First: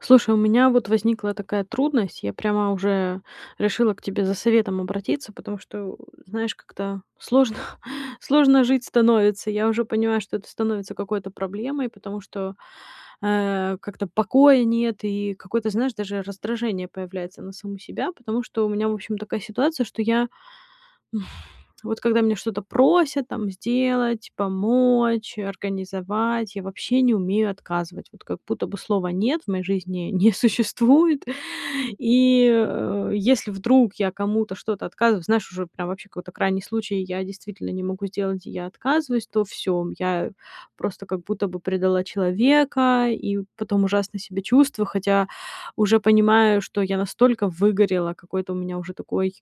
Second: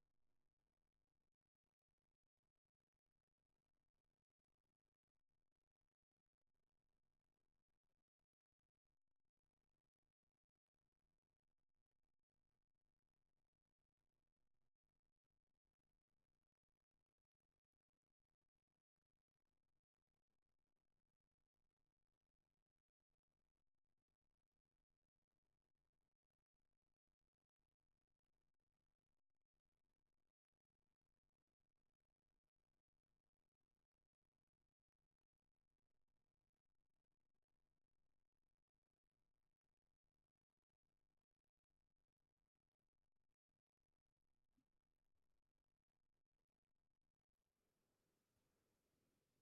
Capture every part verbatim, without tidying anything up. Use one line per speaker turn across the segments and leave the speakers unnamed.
Слушай, у меня вот возникла такая трудность. Я прямо уже решила к тебе за советом обратиться, потому что, э, знаешь, как-то сложно сложно жить становится. Я уже понимаю, что это становится какой-то проблемой, потому что, э, как-то покоя нет и какое-то, знаешь, даже раздражение появляется на саму себя, потому что у меня, в общем, такая ситуация, что я, вот когда меня что-то просят, там, сделать, помочь, организовать, я вообще не умею отказывать. Вот как будто бы слова "нет" в моей жизни не существует. И, э, если вдруг я кому-то что-то отказываю, знаешь, уже прям вообще какой-то крайний случай, и я действительно не могу сделать, и я отказываюсь, то всё, м, я просто как будто бы предала человека, и у потом ужасно себя чувствую, хотя уже понимаю, что я настолько выгорела, какой-то у меня уже такой,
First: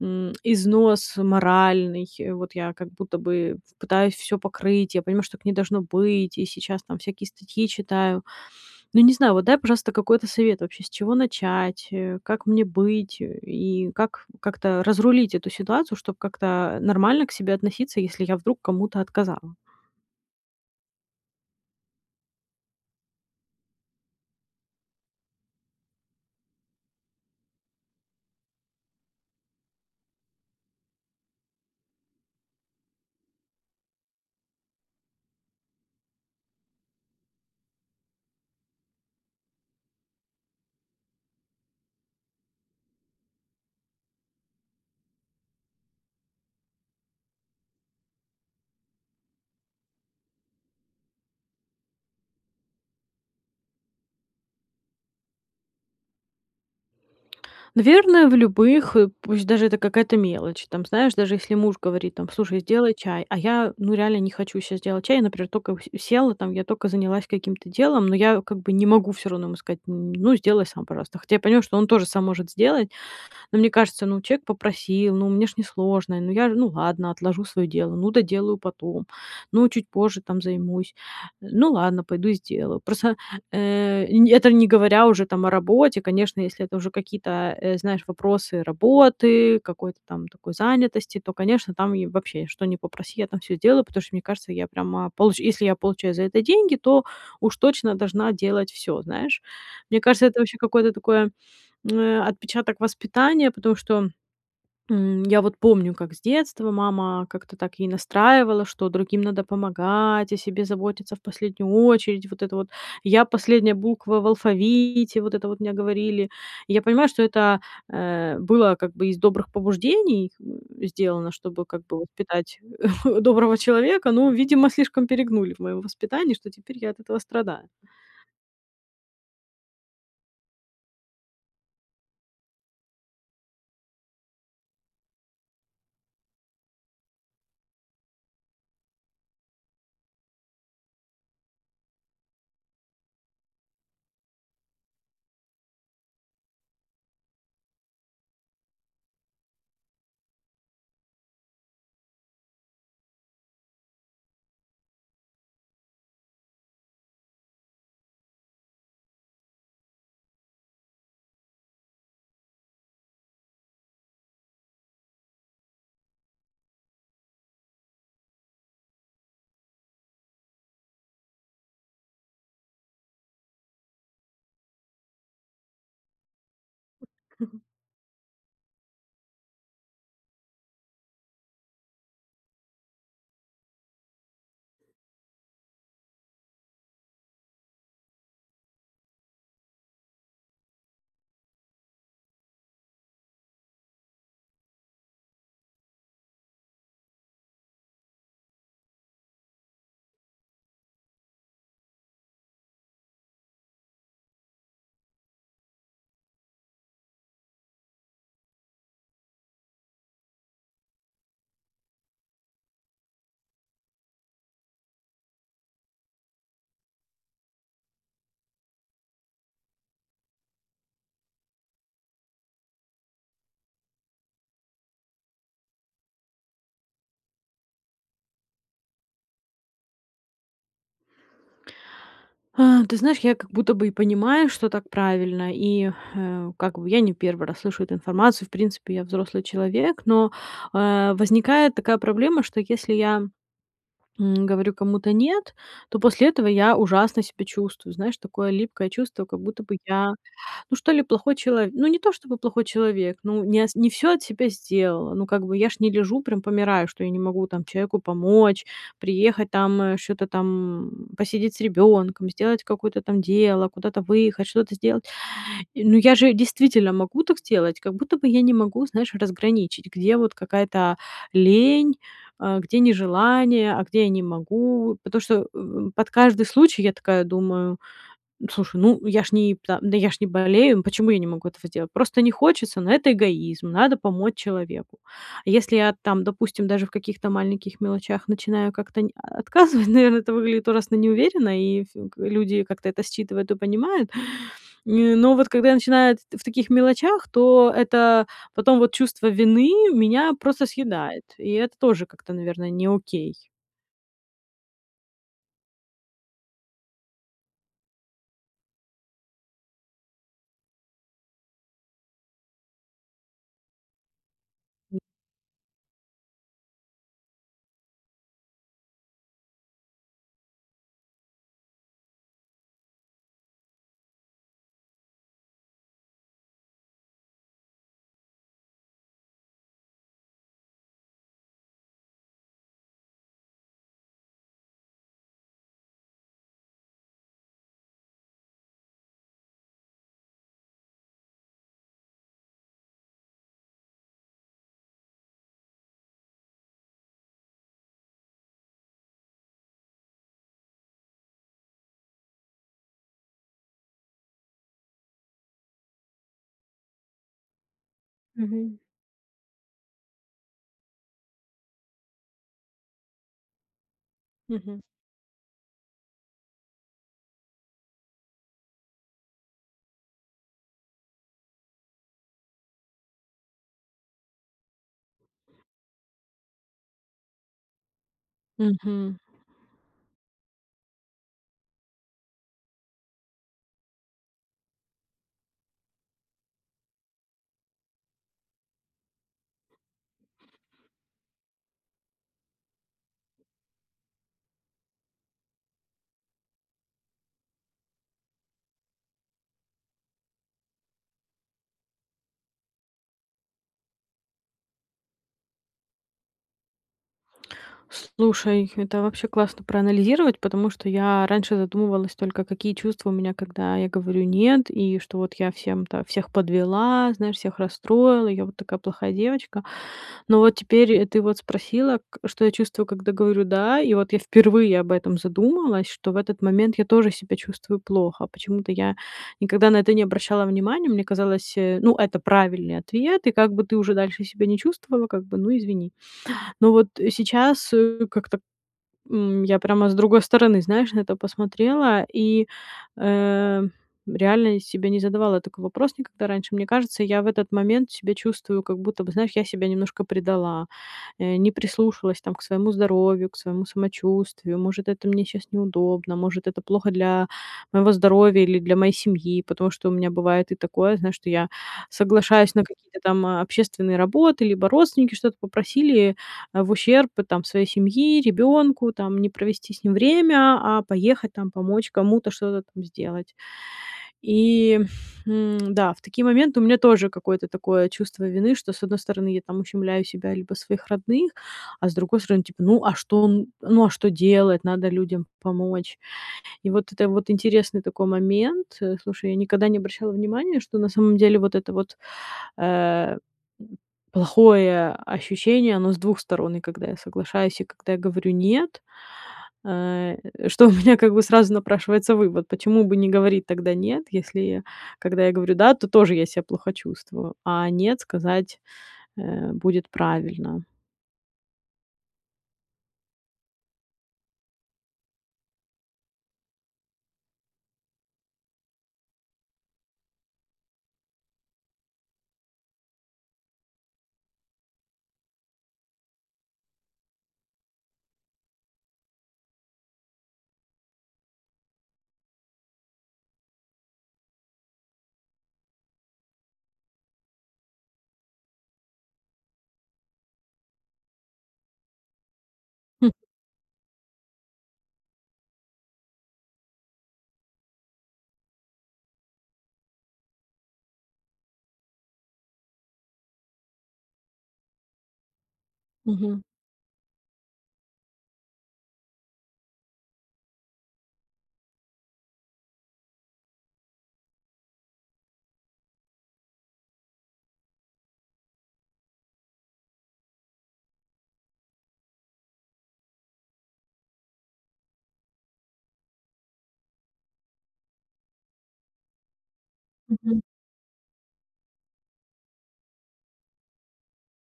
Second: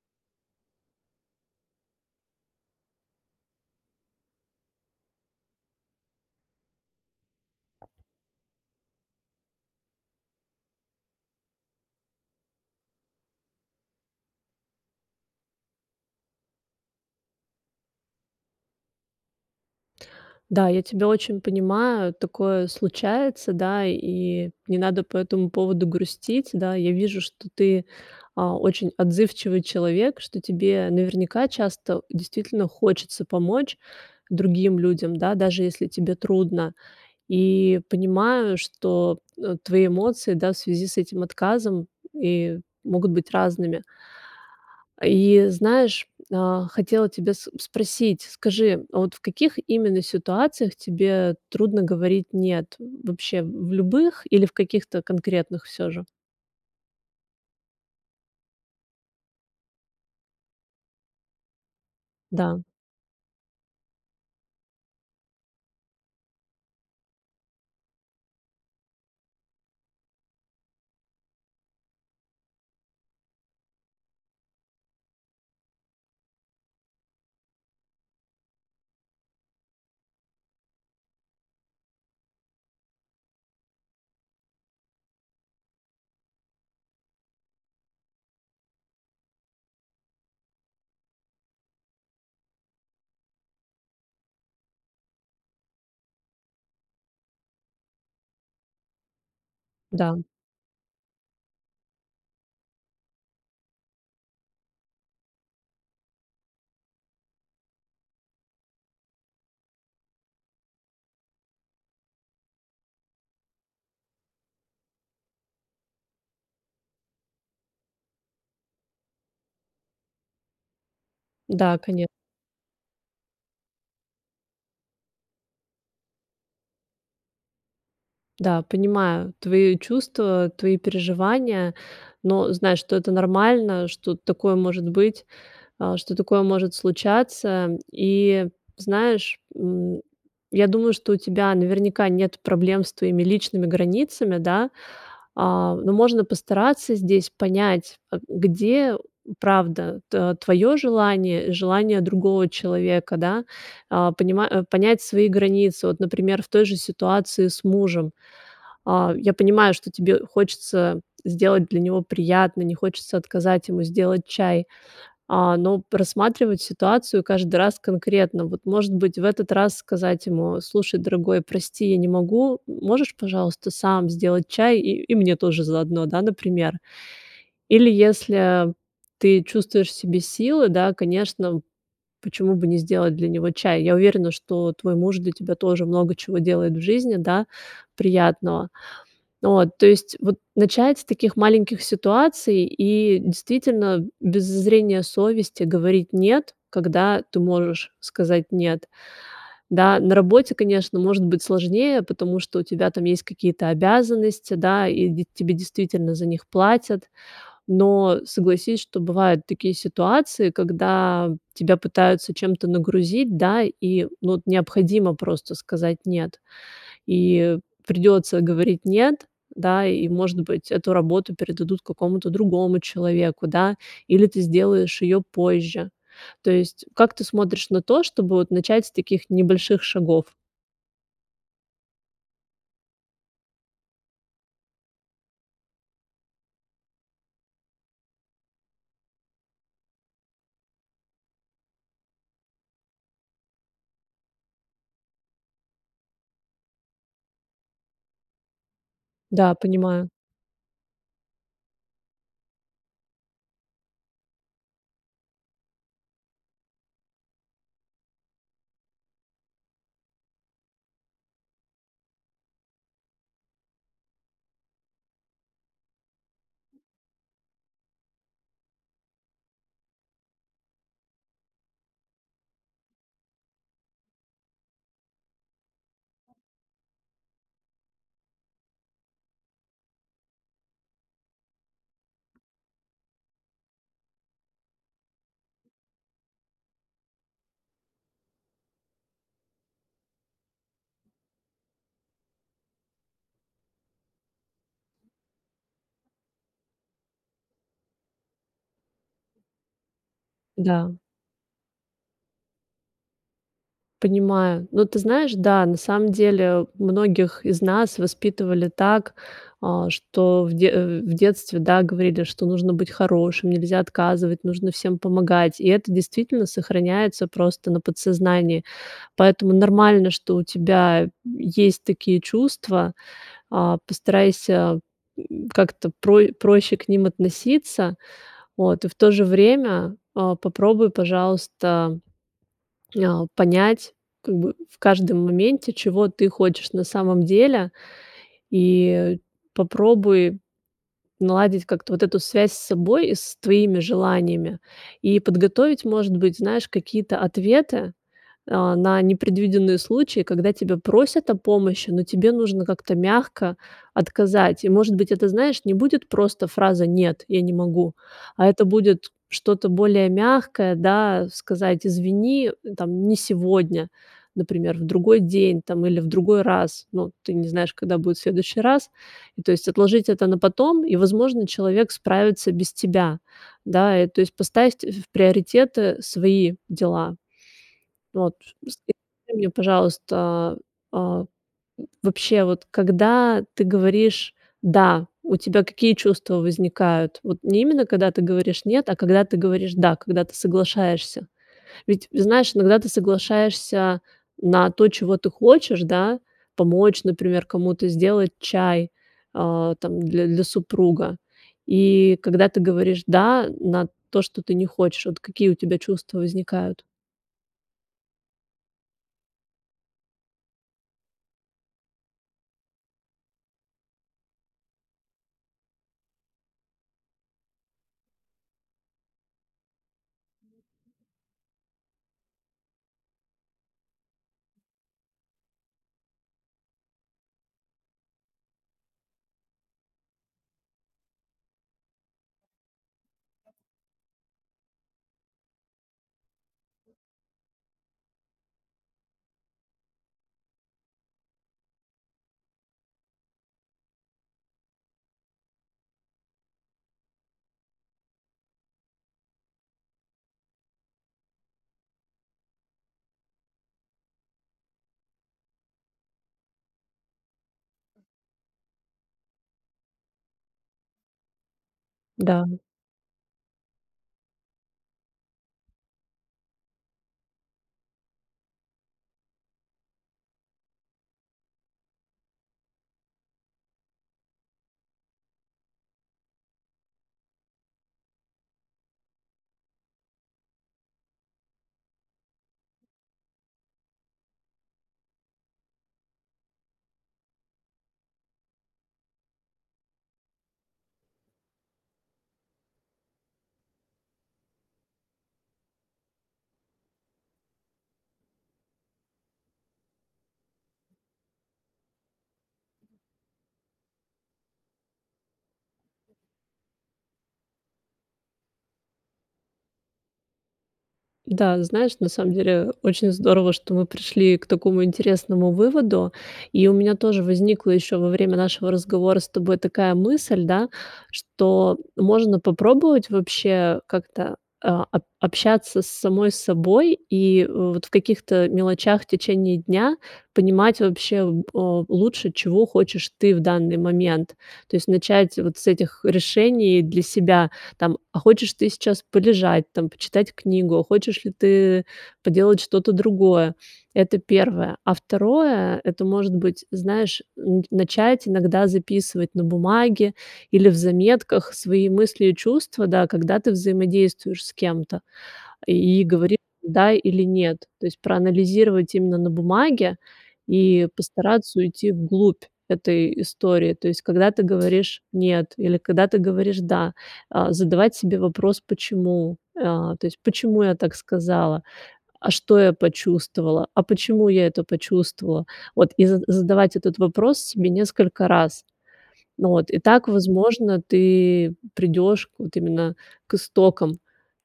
м, износ моральный, вот я как будто бы ф пытаюсь всё покрыть. Я понимаю, что так не должно быть, и сейчас там всякие статьи читаю. Ну, не знаю, вот дай, пожалуйста, какой-то совет вообще, с чего начать, э, как мне быть и как как-то разрулить эту ситуацию, чтоб как-то, э, нормально к себе относиться, если я вдруг кому-то отказала.
Да, я тебя очень понимаю, такое случается, да, и не надо по этому поводу грустить. Да, я вижу, что ты, а, очень отзывчивый человек, что тебе наверняка часто действительно хочется помочь другим людям, да, даже если тебе трудно. И понимаю, что, э, твои эмоции, да, в связи с этим отказом и могут быть разными. И знаешь, а, хотела тебя с спросить, скажи, а вот в каких именно ситуациях тебе трудно говорить нет- вообще в любых или в каких-то конкретных всё же?
Наверное, в любых, э, пусть даже это какая-то мелочь. Там, знаешь, даже если муж говорит там:
Да.
"Слушай, сделай чай",- а я, ну, реально не хочу щас делать чай. Я, например, только у с села там, я только занялась каким-то делом, но я как бы не могу всё равно ему сказать, м: "Ну сделай сам, пожалуйста". Хотя я понимаю, что он тоже сам может сделать. Но мне кажется, ну, человек попросил, ну, мне ж не сложно, ну я, ну ладно, отложу своё дело, ну, доделаю потом, ну, чуть позже там займусь, ну ладно, пойду сделаю. Просто, э, н это не говоря уже там о работе, конечно, если это уже какие-то, э, знаешь, вопросы работы, какой-то там такой занятости, то, конечно, там и вообще, что ни попроси, я там всё сделаю, потому что мне кажется, я прямо получ если я получаю за это деньги, то уж точно должна делать всё, знаешь. Мне
Да.
кажется, это вообще какое-то такое, м, э, отпечаток воспитания, потому что, м, я вот помню, как с детства мама как-то так ей настраивала, что другим надо помогать, о себе заботиться в последнюю очередь, вот это вот: "я"- последняя буква в алфавите, вот это вот мне говорили. Я понимаю, что это, э, было как бы из добрых побуждений сделано, чтобы
Да,
как бы
коне
воспитать доброго человека, но, видимо, слишком перегнули в моём воспитании, что теперь я от этого страдаю.
Да, понимаю твои чувства, твои переживания, но знай, что это нормально, что такое может быть, э, что такое может случаться. И знаешь, м, я думаю, что у тебя наверняка нет проблем с твоими личными границами, да, э, но можно постараться здесь понять, э, где правда т твоё желание, желание другого человека, да, э, понимать э, понять свои границы. Вот, например, в той же ситуации с мужем. Э, я понимаю, что тебе хочется сделать для него приятно, не хочется отказать ему сделать чай, э, но просматривать ситуацию каждый раз конкретно. Вот может быть, в этот раз сказать ему: "Слушай, дорогой, прости, я не могу. Можешь, пожалуйста, сам сделать чай, и и мне тоже заодно." Да, например? Или если ты чувствуешь в себе силы, да, конечно, почему бы не сделать для него чай? Я уверена, что твой муж для тебя тоже много чего делает в жизни, да, приятного. Вот. То есть вот начать с таких маленьких ситуаций и действительно без зазрения совести говорить нет, когда ты можешь сказать нет. Да? На работе, конечно, может быть сложнее, потому что у тебя там есть какие-то обязанности, да, и д тебе действительно за них платят. Но согласись, что бывают такие ситуации, когда тебя пытаются чем-то нагрузить, да, и, ну, вот необходимо просто сказать нет. И придётся говорить нет, да, и может быть эту работу передадут какому-то другому человеку, да, или ты сделаешь её позже. То есть как ты смотришь на то, чтобы вот начать с таких небольших шагов?
А, ты знаешь, я как будто бы и понимаю, что так правильно. И, э, как бы я не первый раз слышу эту информацию. В принципе, я взрослый человек, но, э, возникает такая проблема, что если я, м, говорю кому-то "нет", то после этого я ужасно себя чувствую. Знаешь, такое липкое чувство, как
Да,
будто бы
понимаю.
я, ну что ли плохой чело ну не то, чтобы плохой человек, ну не ас не всё от себя сделала. Ну как бы я ж не лежу, прям помираю, что я не могу там чеку помочь, приехать там, э, чё-то там, м, посидеть с ребёнком, сделать какое-то там дело, куда-то выехать, что-то сделать. Э, ну я же действительно могу так сделать, как будто бы я не могу, знаешь, разграничить, где вот какая-то, а, лень, а, где нежелание, а где я не могу. Потому что в в под каждый случай я такая думаю, э, слушай, ну, я ж ни та да я ж не болею, почему я не могу этого сделать? Просто не хочется, ну это эгоизм, надо помочь человеку. Если я там, допустим, даже в каких-то маленьких мелочах начинаю как-то ни а отказывать, наверно, это выглядит ужасно неуверенно, и ф к люди как-то это считывают и понимают. Нь но вот когда я начинаю эт в таких мелочах, то это потом вот чувство вины меня просто
Да.
съедает, и это тоже как-то, наверно, не окей.
Понимаю. Но ты знаешь, да, на самом деле, многих из нас воспитывали так, а, что в де э, в детстве, да, говорили, что нужно быть хорошим, нельзя отказывать, нужно всем
М.
помогать. И это действительно сохраняется просто на подсознании. Поэтому нормально, что у тебя, э, есть такие чувства, а, постарайся, м, как-то про проще к ним относиться, вот, и в то же время, а, попробуй, пожалуйста, м, а, понять, как бы, в каждом моменте, чего ты хочешь на самом деле. И попробуй наладить как-то вот эту связь с собой, и с твоими желаниями. И подготовить, может быть, знаешь, какие-то ответы, а, на непредвиденные случаи, когда тебя просят о помощи, но тебе нужно как-то мягко отказать. И может быть, это, знаешь, не будет просто фраза "нет, я не могу", а это
Мгм.
будет что-то более мягкое, да, э, сказать извини, э, там, не сегодня, например,
Мгм.
в другой день, там, или в другой раз. Ну, э, ты не знаешь, когда будет следующий раз. И то есть отложить это на потом, и, возможно, человек справится без тебя. Да, и то есть поставить, э, в приоритеты, э, свои дела. Вот скажи
Мгм.
мне пожалуйста, а, м, вообще, вот когда ты говоришь "да", у тебя какие чувства возникают? Вот не именно когда ты говоришь "нет", а когда ты говоришь "да", когда ты соглашаешься. Ведь, э, знаешь, иногда ты соглашаешься на то, чего ты хочешь, да, помочь, например, кому-то сделать чай, а, там, дл для, супруга. И когда ты говоришь "да", э, на то, что ты не хочешь, вот какие у тебя чувства возникают?
Слушай, это вообще классно проанализировать. Потому что я раньше задумывалась только, какие чувства у меня, когда я говорю нет, и вот что я всем-то всех подвела, знаешь, всех расстроила, я вот такая плохая девочка. Но вот теперь и ты вот спросила, к что я чувствую, когда говорю да. И вот я впервые об этом задумалась, что в этот момент я тоже себя чувствую плохо. Почему-то я никогда на это не обращала внимания. Мне казалось, ну, это правильный ответ, и как бы ты уже дальше себя не чувствовала, как бы ну, извини. Но вот сейчас, э, как-то, м, я прямо с другой стороны, знаешь, на это посмотрела и, э. Реально себе не задавала такой вопрос никогда раньше. Мне кажется, я в этот момент себя чувствую как будто бы, знаешь, я себя немножко предала, не прислушалась, там, к своему здоровью, к своему самочувствию. Может, это мне щас неудобно, может, это плохо для моего здоровья или для моей семьи. Потому что у меня бывает и такое, знаешь, что я
Да.
соглашаюсь на какие-то там общественные работы, либо родственники что-то попросили, а, в ущерб, там, своей семьи, ребёнку, там, не провести с ним время, а поехать, там, помочь кому-то, что-то там сделать. И, м, да, в такие моменты у меня тоже какое-то такое чувство вины, что с одной стороны я, там, ущемляю себя либо своих родных, а с другой стороны, типа, ну, а что он, ну, а что делать? Надо людям помочь. И вот это вот интересный такой момент. Слушай, я никогда не обращала внимания, что на самом деле вот это вот, э, плохое ощущение, оно с двух сторон и когда я соглашаюсь, и когда я говорю нет, э, что у меня как бы сразу напрашивается вывод: почему бы не говорить тогда нет, если когда я говорю да, то тоже я себя плохо чувствую, а нет сказать, э, будет правильно.
Да, знаешь, на самом деле, э, очень здорово, что мы пришли к такому интересному выводу. И у меня тоже возникла ещё во время нашего разговора с тобой такая мысль, да, что можно попробовать вообще как-то, а, ап общаться с самой собой и, вот, в каких-то мелочах в течение дня понимать вообще б э, лучше, чего хочешь ты в данный момент. То есть начать вот с этих решений для себя, там, а хочешь ты сейчас полежать, там, почитать книгу, хочешь ли ты поделать что-то
М.
другое. Это первое. А второе, это может быть, знаешь, н начать иногда записывать на бумаге или в заметках свои мысли и чувства, да, когда ты взаимодействуешь с кем-то, и говорить
Мгм.
да или нет. То есть проанализировать именно на бумаге и постараться уйти в глубь этой истории. То есть, когда ты говоришь нет или когда ты говоришь да, а, задавать себе вопрос почему, а то есть, почему я так сказала? А что я почувствовала? А почему я это почувствовала? Вот и з задавать этот вопрос себе несколько раз. Вот, и так,
Мгм.
возможно, ты придёшь вот именно к истокам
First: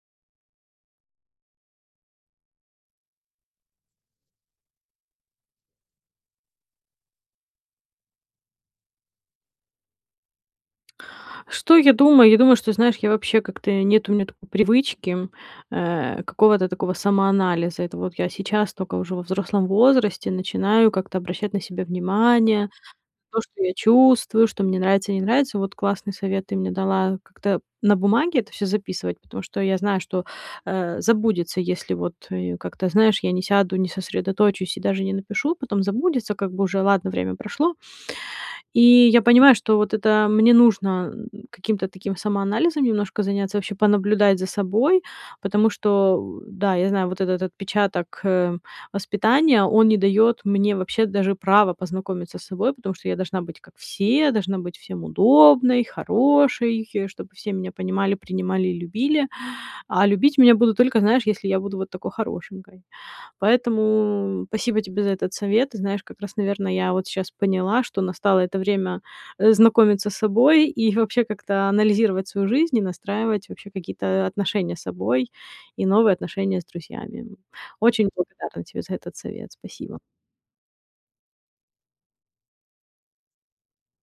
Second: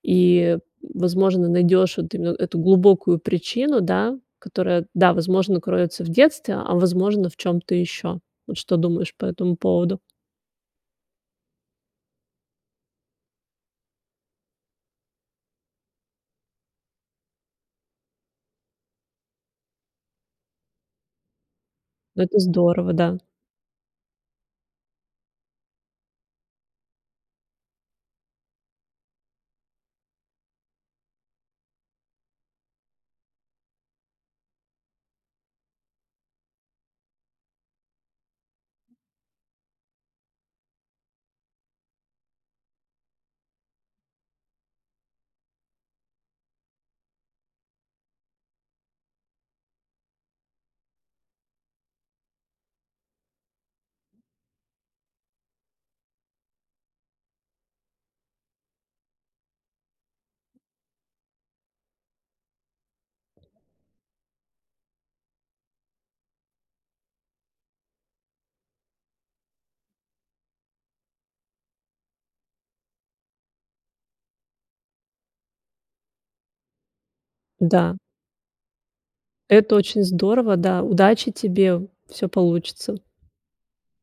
и, возможно, найдёшь вот именно эту глубокую причину, да, которая, да, возможно, кроется в детстве, а, возможно, в чём-то ещё. Вот что думаешь по этому поводу?
Что я думаю? Я думаю, что, знаешь, я вообще как-то нет у меня такой привычки, э, какого-то такого самоанализа. Это вот я сейчас тока, уже во взрослом возрасте, начинаю как-то обращать на себя
Это
внимание.
здорово, да.
То, что я чувствую, что мне нравится, не нравится. Вот классный совет ты мне дала- как-то на бумаге это всё записывать, потому что я знаю, что, э, забудется, если вот я, как-то, знаешь, я не сяду, не сосредоточусь и даже не напишу. Потом забудется, как бы уже ладно, время прошло. И я понимаю, что вот это мне нужно- каким-то таким самоанализом немножко заняться, вообще понаблюдать за собой, потому что, да, я знаю, вот этот отпечаток, э, воспитания, он не дает мне вообще даже права познакомиться с собой. Потому что я должна быть как все, должна быть всем удобной, хорошей, чтобы все меня понимали, принимали и любили, а любить меня будут только, знаешь, если я буду вот такой хорошенькой. Поэтому спасибо тебе за этот совет. Ты знаешь, как раз, наверно, я вот щас поняла, что настало это время, э, знакомиться с собой и вообще как-то анализировать свою жизнь, и настраивать вообще какие-то, э, отношения с собой и новые отношения с друзьями.
Да.
Очень благодарна тебе за этот совет.
Это
Спасибо.
очень здорово, да, удачи тебе. Всё получится!